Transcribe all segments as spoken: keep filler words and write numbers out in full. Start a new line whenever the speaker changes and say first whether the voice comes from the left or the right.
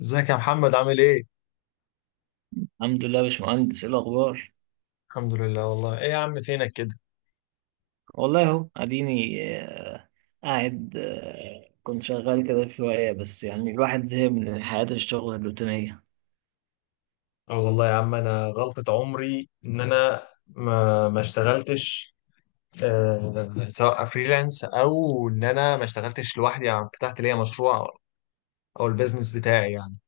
left: ازيك يا محمد عامل ايه؟
right: الحمد لله يا باشمهندس، ايه الاخبار؟
left: الحمد لله والله ايه يا عم فينك كده؟
right: والله اهو اديني. آه، قاعد. آه، كنت شغال كده شويه، بس يعني الواحد زهق من حياه الشغل الروتينيه.
left: اه والله يا عم انا غلطة عمري ان انا ما ما اشتغلتش، آه، سواء فريلانس او ان انا ما اشتغلتش لوحدي، يعني فتحت ليا مشروع او البيزنس بتاعي يعني.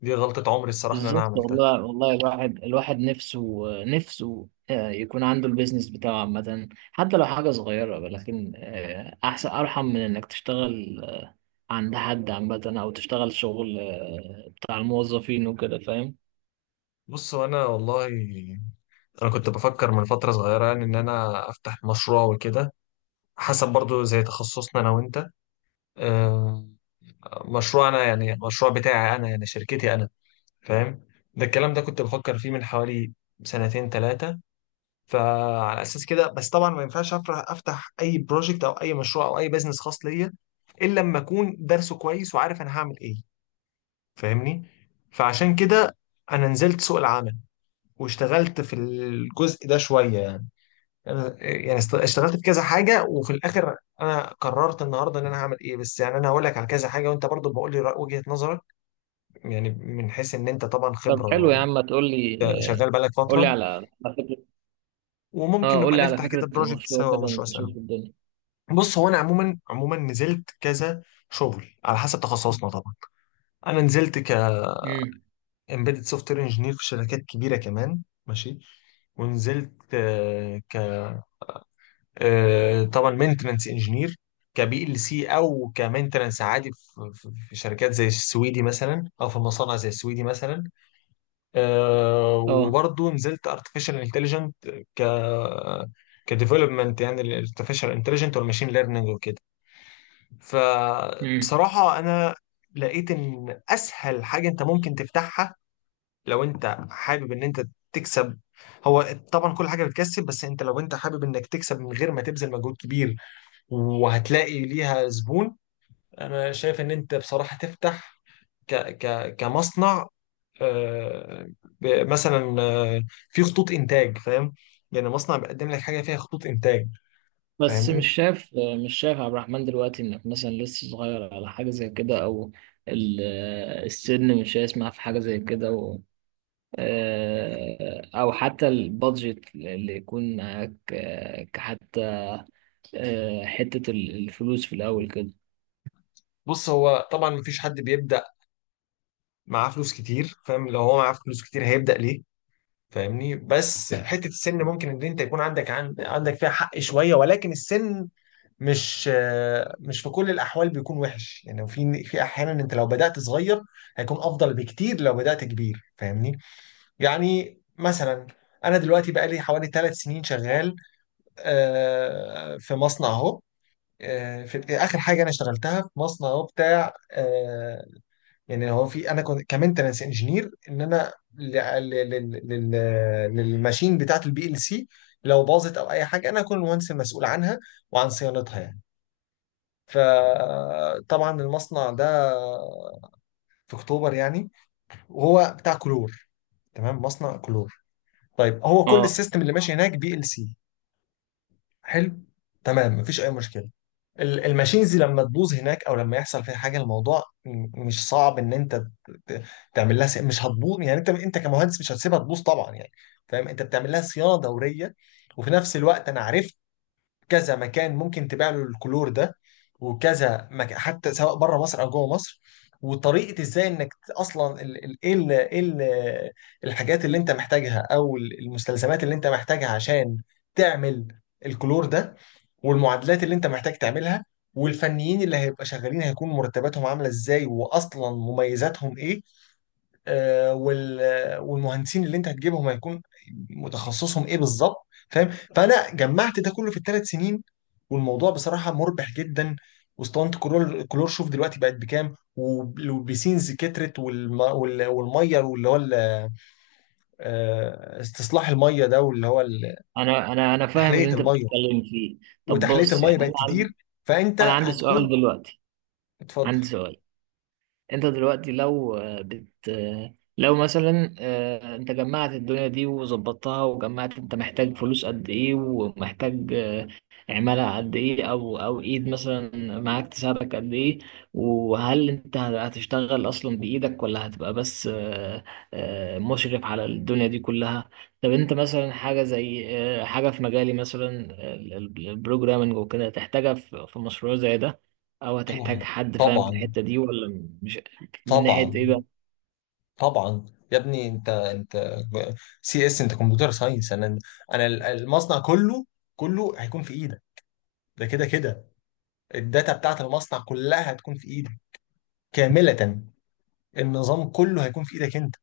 left: دي غلطة عمري الصراحة ان انا
right: بالظبط
left: عملتها.
right: والله. والله الواحد الواحد نفسه آه، نفسه آه، يكون عنده البيزنس بتاعه عامه، حتى لو حاجه صغيره، لكن آه، احسن، ارحم من انك تشتغل آه، عند حد عامه، او تشتغل شغل آه، بتاع الموظفين وكده، فاهم؟
left: بص، وانا والله انا كنت بفكر من فترة صغيرة يعني ان انا افتح مشروع وكده، حسب برضو زي تخصصنا انا وانت. آه، مشروع انا يعني، مشروع بتاعي انا يعني، شركتي انا، فاهم؟ ده الكلام ده كنت بفكر فيه من حوالي سنتين ثلاثة، فعلى أساس كده. بس طبعا ما ينفعش أفرح أفتح أي بروجكت أو أي مشروع أو أي بزنس خاص ليا إلا لما أكون درسه كويس وعارف أنا هعمل إيه، فاهمني؟ فعشان كده أنا نزلت سوق العمل واشتغلت في الجزء ده شوية يعني. أنا يعني است- اشتغلت في كذا حاجة، وفي الآخر أنا قررت النهاردة إن أنا هعمل إيه. بس يعني أنا هقول لك على كذا حاجة وأنت برضو بقول لي رأي- وجهة نظرك، يعني من حيث إن أنت طبعا
right: طب حلو يا
left: خبرة،
right: عم، ما تقول لي. آه،
left: شغال بقالك
right: قول لي
left: فترة،
right: على.
left: وممكن
right: اه، قول
left: نبقى
right: لي على
left: نفتح كده
right: فكرة
left: بروجكت
right: المشروع
left: سوا او
right: كده،
left: مشروع سوا.
right: نشوف الدنيا.
left: بص، هو انا عموما عموما نزلت كذا شغل على حسب تخصصنا طبعا. انا نزلت ك
right: امم.
left: embedded software engineer في شركات كبيره كمان، ماشي؟ ونزلت آه، ك آه، طبعا مينتنانس انجينير، كبي ال سي او كمينتنانس عادي، في في- في شركات زي السويدي مثلا، او في مصانع زي السويدي مثلا. آه،
right: اه.
left: وبرضه نزلت ارتفيشال انتليجنت ك كديفلوبمنت، يعني الارتفيشال انتليجنت والماشين ليرنينج وكده.
right: امم.
left: فبصراحه انا لقيت ان اسهل حاجه انت ممكن تفتحها لو انت حابب ان انت تكسب، هو طبعا كل حاجه بتكسب بس انت لو انت حابب انك تكسب من غير ما تبذل مجهود كبير وهتلاقي ليها زبون، انا شايف ان انت بصراحه تفتح ك ك كمصنع، آه، ب- مثلا آه، في خطوط انتاج، فاهم؟ يعني مصنع بيقدم لك حاجه فيها خطوط انتاج،
right: بس
left: فاهمني؟
right: مش شايف. مش شايف عبد الرحمن دلوقتي انك مثلا لسه صغير على حاجة زي كده، او ال- آه، السن مش هيسمع في حاجة زي كده، و... آه، او حتى البادجت اللي يكون معاك، آه، كحتى آه، حتة ال- الفلوس في الاول كده.
left: بص، هو طبعا مفيش حد بيبدا معاه فلوس كتير، فاهم؟ لو هو معاه فلوس كتير هيبدا ليه، فاهمني؟ بس حته السن ممكن ان انت يكون عندك عن- عندك فيها حق شويه، ولكن السن مش، آه، مش في كل الاحوال بيكون وحش، يعني في في احيانا انت لو بدات صغير هيكون افضل بكتير لو بدات كبير، فاهمني؟ يعني مثلا انا دلوقتي بقالي حوالي ثلاث سنين شغال، آه، في مصنع اهو. آه، في اخر حاجه انا اشتغلتها في مصنع اهو بتاع، آه، يعني هو، في انا كنت كمينتنس انجينير ان انا ل- ل- لل- لل- للماشين بتاعه البي ال سي، لو باظت او اي حاجه انا اكون المهندس المسؤول عنها وعن صيانتها يعني. فطبعا المصنع ده في اكتوبر يعني، وهو بتاع كلور، تمام؟ مصنع كلور. طيب، هو كل
right: اه،
left: السيستم اللي ماشي هناك بي ال سي، حلو، تمام، مفيش اي مشكله. ال- الماشينز لما تبوظ هناك او لما يحصل فيها حاجه، الموضوع م- مش صعب ان انت ت- تعمل لها س- مش هتبوظ يعني، انت انت كمهندس مش هتسيبها تبوظ طبعا يعني، فاهم؟ انت بتعمل لها صيانه دوريه. وفي نفس الوقت انا عرفت كذا مكان ممكن تبيع له الكلور ده، وكذا مكان حتى سواء بره مصر او جوه مصر، وطريقه ازاي انك ت- اصلا ال- ال- ايه ال- إيه ال- الحاجات اللي انت محتاجها، او ال- المستلزمات اللي انت محتاجها عشان تعمل الكلور ده، والمعادلات اللي انت محتاج تعملها، والفنيين اللي هيبقى شغالين هيكون مرتباتهم عامله ازاي، واصلا مميزاتهم ايه، آه وال والمهندسين اللي انت هتجيبهم هيكون متخصصهم ايه بالظبط، فاهم؟ فانا جمعت ده كله في الثلاث سنين، والموضوع بصراحه مربح جدا. واسطوانه كلور كلور شوف دلوقتي بقت بكام، وب- والبيسينز كترت، والم... وال- والميه، واللي هو ال- آه، استصلاح الميه ده، واللي هو ال-
right: انا انا انا فاهم
left: تحليه
right: اللي انت
left: الميه،
right: بتتكلم فيه. طب
left: وتحليه
right: بص،
left: الميه
right: يعني
left: بقت
right: انا
left: كتير،
right: عندي
left: فانت
right: انا عندي سؤال
left: هتكون.
right: دلوقتي.
left: اتفضل.
right: عندي سؤال. انت دلوقتي لو آه، بت آه، لو مثلا آه، انت جمعت الدنيا دي وظبطتها وجمعت، انت محتاج فلوس قد ايه، ومحتاج آه، عمالة قد ايه، او او ايد مثلا معاك تساعدك قد ايه. وهل انت هتشتغل اصلا بايدك، ولا هتبقى بس آه، آه، مشرف على الدنيا دي كلها؟ طب انت مثلا حاجة زي آه، حاجة في مجالي مثلا، البروجرامنج وكده، تحتاجها في في مشروع زي ده؟ او هتحتاج
left: طبعا
right: حد فاهم في
left: طبعا
right: الحتة دي ولا مش. من ناحية ايه
left: طبعا
right: بقى؟
left: طبعا يا ابني انت انت سي اس، انت كمبيوتر ساينس، انا انا المصنع كله، كله هيكون في ايدك، ده كده كده الداتا بتاعت المصنع كلها هتكون في ايدك كاملة، النظام كله هيكون في ايدك انت.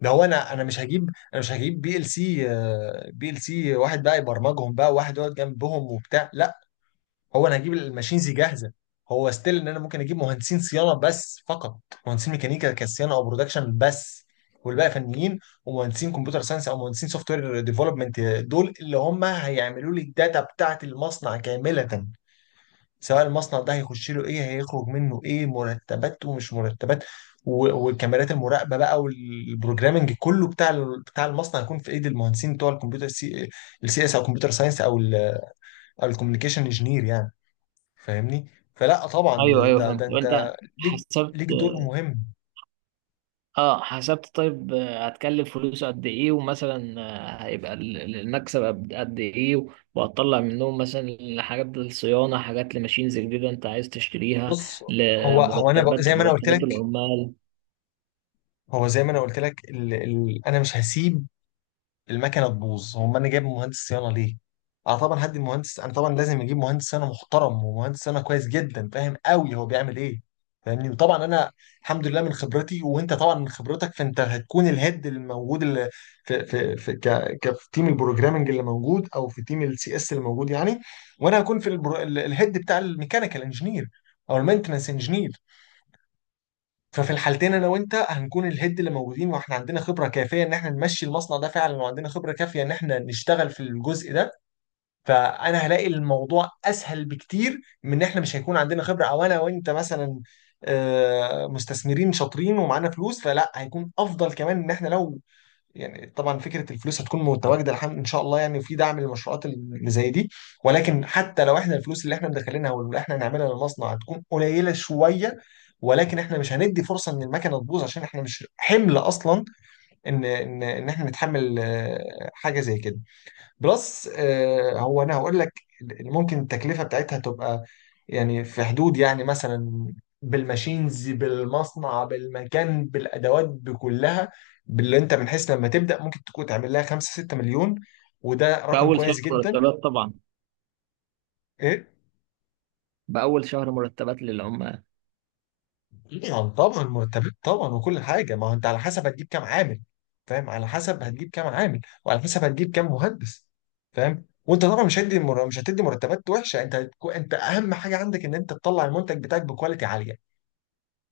left: ده هو انا، انا مش هجيب انا مش هجيب بي ال سي، آه، بي ال سي واحد بقى يبرمجهم بقى وواحد يقعد جنبهم وبتاع، لا. هو انا هجيب الماشينز جاهزه، هو ستيل ان انا ممكن اجيب مهندسين صيانه بس فقط، مهندسين ميكانيكا كصيانه او برودكشن بس، والباقي فنيين ومهندسين كمبيوتر ساينس او مهندسين سوفت وير ديفلوبمنت، دول اللي هم هيعملوا لي الداتا بتاعه المصنع كامله، سواء المصنع ده هيخش له ايه، هيخرج منه ايه، مرتبات ومش مرتبات. و- والكاميرات المراقبه بقى، والبروجرامنج كله بتاع ال- بتاع المصنع، هيكون في ايد المهندسين بتوع الكمبيوتر سي، السي اس او كمبيوتر ساينس او ال- او الكوميونيكيشن انجينير يعني، فاهمني؟ فلا طبعا
right: ايوه ايوه،
left: ده
right: فهمت.
left: ده انت
right: وانت
left: ليك،
right: حسبت؟
left: ليك دور مهم.
right: اه، حسبت. طيب آه، هتكلف فلوسه قد ايه؟ ومثلا آه، هيبقى ال- ال- المكسب قد قد ايه؟ و- وهتطلع منهم مثلا حاجات للصيانة، حاجات لماشينز جديدة انت عايز تشتريها،
left: بص، هو اه هو انا ب...
right: لمرتبات،
left: زي ما انا قلت
right: مرتبات
left: لك،
right: العمال؟
left: هو زي ما انا قلت لك ال... ال... انا مش هسيب المكنه تبوظ، هم انا جايب مهندس صيانه ليه؟ اه طبعا هدي المهندس، انا طبعا لازم اجيب مهندس صيانه محترم ومهندس صيانه كويس جدا فاهم قوي هو بيعمل ايه، فاهمني؟ وطبعا انا الحمد لله من خبرتي، وانت طبعا من خبرتك، فانت هتكون الهيد اللي موجود اللي في في في ك ك في تيم البروجرامنج اللي موجود، او في تيم السي اس اللي موجود يعني. وانا هكون في البرو... ال- الهيد بتاع الميكانيكال انجينير او المينتنس انجينير. ففي الحالتين انا وانت هنكون الهيد اللي موجودين، واحنا عندنا خبره كافيه ان احنا نمشي المصنع ده فعلا، وعندنا خبره كافيه ان احنا نشتغل في الجزء ده. فانا هلاقي الموضوع اسهل بكتير من ان احنا مش هيكون عندنا خبره، او انا وانت مثلا آه، مستثمرين شاطرين ومعانا فلوس، فلا هيكون افضل كمان ان احنا لو، يعني طبعا فكره الفلوس هتكون متواجده الحمد ان شاء الله، يعني في دعم للمشروعات اللي زي دي. ولكن حتى لو احنا الفلوس اللي احنا مدخلينها واللي احنا هنعملها للمصنع هتكون قليله شويه، ولكن احنا مش هندي فرصه ان المكنه تبوظ، عشان احنا مش حمل اصلا ان ان ان احنا نتحمل آه، حاجه زي كده. بلس آه، هو انا هقول لك، ال- ممكن التكلفه بتاعتها تبقى يعني في حدود يعني مثلا، بالماشينز بالمصنع بالمكان بالادوات بكلها، باللي انت بنحس لما تبدا، ممكن تكون تعمل لها خمسة ستة مليون، وده رقم
right: بأول شهر
left: كويس جدا.
right: مرتبات طبعا.
left: إيه؟
right: بأول شهر مرتبات للعمال.
left: يعني طبعا مرتبات طبعا وكل حاجه، ما هو انت على حسب هتجيب كام عامل، فاهم؟ على حسب هتجيب كام عامل وعلى حسب هتجيب كام مهندس، فاهم؟ وانت طبعا مش هتدي مر... مش هتدي مرتبات وحشه، انت هتكو... انت اهم حاجه عندك ان انت تطلع المنتج بتاعك بكواليتي عاليه،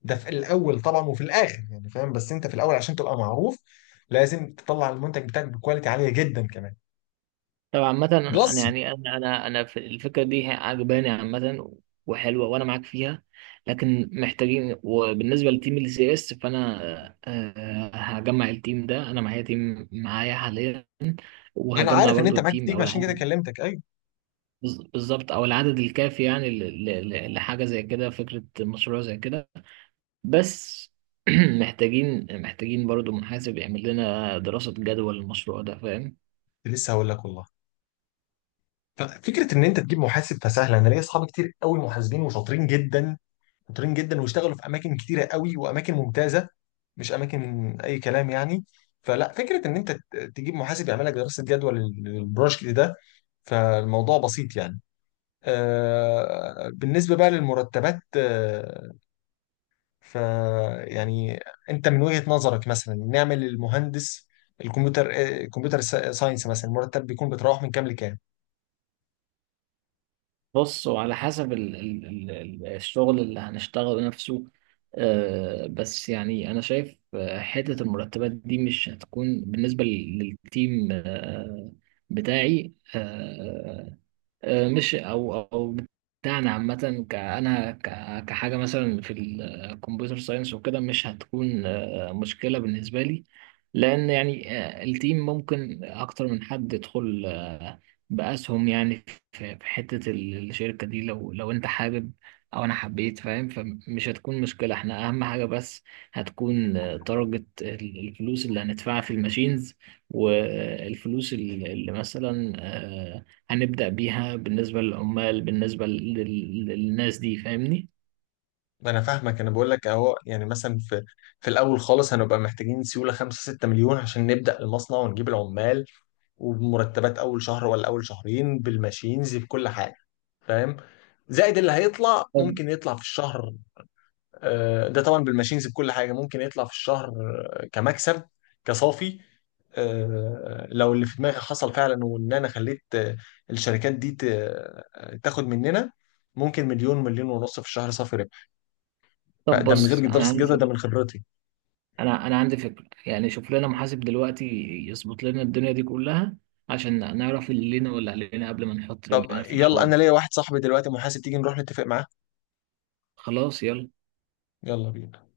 left: ده في الاول طبعا وفي الاخر يعني، فاهم؟ بس انت في الاول عشان تبقى معروف لازم تطلع المنتج بتاعك بكواليتي عاليه جدا كمان.
right: طب عامة، أنا أنا
left: بلس،
right: يعني أنا أنا أنا في الفكرة دي هي عجباني عامة، وحلوة، وأنا معاك فيها. لكن محتاجين، وبالنسبة لتيم ال سي اس، فأنا آه، آه، هجمع التيم ده. أنا معايا تيم، معايا حاليا،
left: انا
right: وهجمع
left: عارف ان
right: برضو
left: انت معاك
right: التيم أو
left: تيم عشان كده
right: العدد.
left: كلمتك، ايوه.
right: بز- بالظبط، أو العدد الكافي يعني ل- ل- ل- لحاجة زي كده، فكرة مشروع زي كده. بس محتاجين محتاجين برضو محاسب يعمل لنا دراسة جدوى للمشروع ده، فاهم؟
left: كنت لسه هقول لك والله، ففكره ان انت تجيب محاسب فسهله، انا ليا اصحاب كتير قوي محاسبين وشاطرين جدا، شاطرين جدا واشتغلوا في اماكن كتيره قوي واماكن ممتازه، مش اماكن اي كلام يعني. فلا فكره ان انت ت- تجيب محاسب يعمل لك دراسه جدوى لل- للبروجكت ده، فالموضوع بسيط يعني. آه، بالنسبه بقى للمرتبات، آه، ف يعني انت من وجهه نظرك مثلا نعمل المهندس الكمبيوتر، آه، الكمبيوتر سا- ساينس مثلا، المرتب بيكون بيتراوح من كام لكام؟
right: بص، وعلى حسب ال ال ال ال- الشغل اللي هنشتغله نفسه. آه، بس يعني أنا شايف آه، حتة المرتبات دي مش هتكون بالنسبة لل- للتيم آه بتاعي. آه آه، مش او او بتاعنا عامه، ك- انا ك- كحاجه مثلا في الكمبيوتر ساينس وكده، مش هتكون آه، مشكله بالنسبه لي. لان يعني آه، التيم ممكن اكتر من حد يدخل آه، باسهم يعني في في حته ال- الشركه دي، لو لو انت حابب او انا حبيت، فاهم؟ فمش هتكون مشكله. احنا اهم حاجه بس هتكون درجه الفلوس اللي هندفعها في الماشينز، والفلوس اللي اللي مثلا آه، هنبدأ بيها بالنسبة للعمال، بالنسبة لل- للناس دي، فاهمني؟
left: ما انا فاهمك، انا بقول لك اهو، يعني مثلا في في الاول خالص هنبقى محتاجين سيوله خمسة ستة مليون عشان نبدا المصنع ونجيب العمال، وبمرتبات اول شهر ولا اول شهرين، بالماشينز بكل حاجه، فاهم؟ زائد اللي هيطلع
right: طب
left: ممكن يطلع في الشهر، آه، ده طبعا بالماشينز بكل حاجه ممكن يطلع في الشهر آه، كمكسب، كصافي. آه، لو اللي في دماغي حصل فعلا، وان انا خليت آه، الشركات دي ت- آه، تاخد مننا، ممكن مليون مليون ونص في الشهر صافي.
right: طب
left: ده من
right: بص،
left: غير
right: انا
left: دراسة
right: عندي
left: جدوى، ده
right: فكرة.
left: من خبرتي.
right: انا انا عندي فكرة يعني. شوف لنا محاسب دلوقتي يظبط لنا الدنيا دي كلها، عشان نعرف اللي لينا واللي علينا قبل ما نحط رجلنا
left: طب
right: في
left: يلا،
right: الحوار.
left: انا ليا واحد صاحبي دلوقتي محاسب، تيجي نروح نتفق معاه.
right: خلاص، يلا.
left: يلا بينا.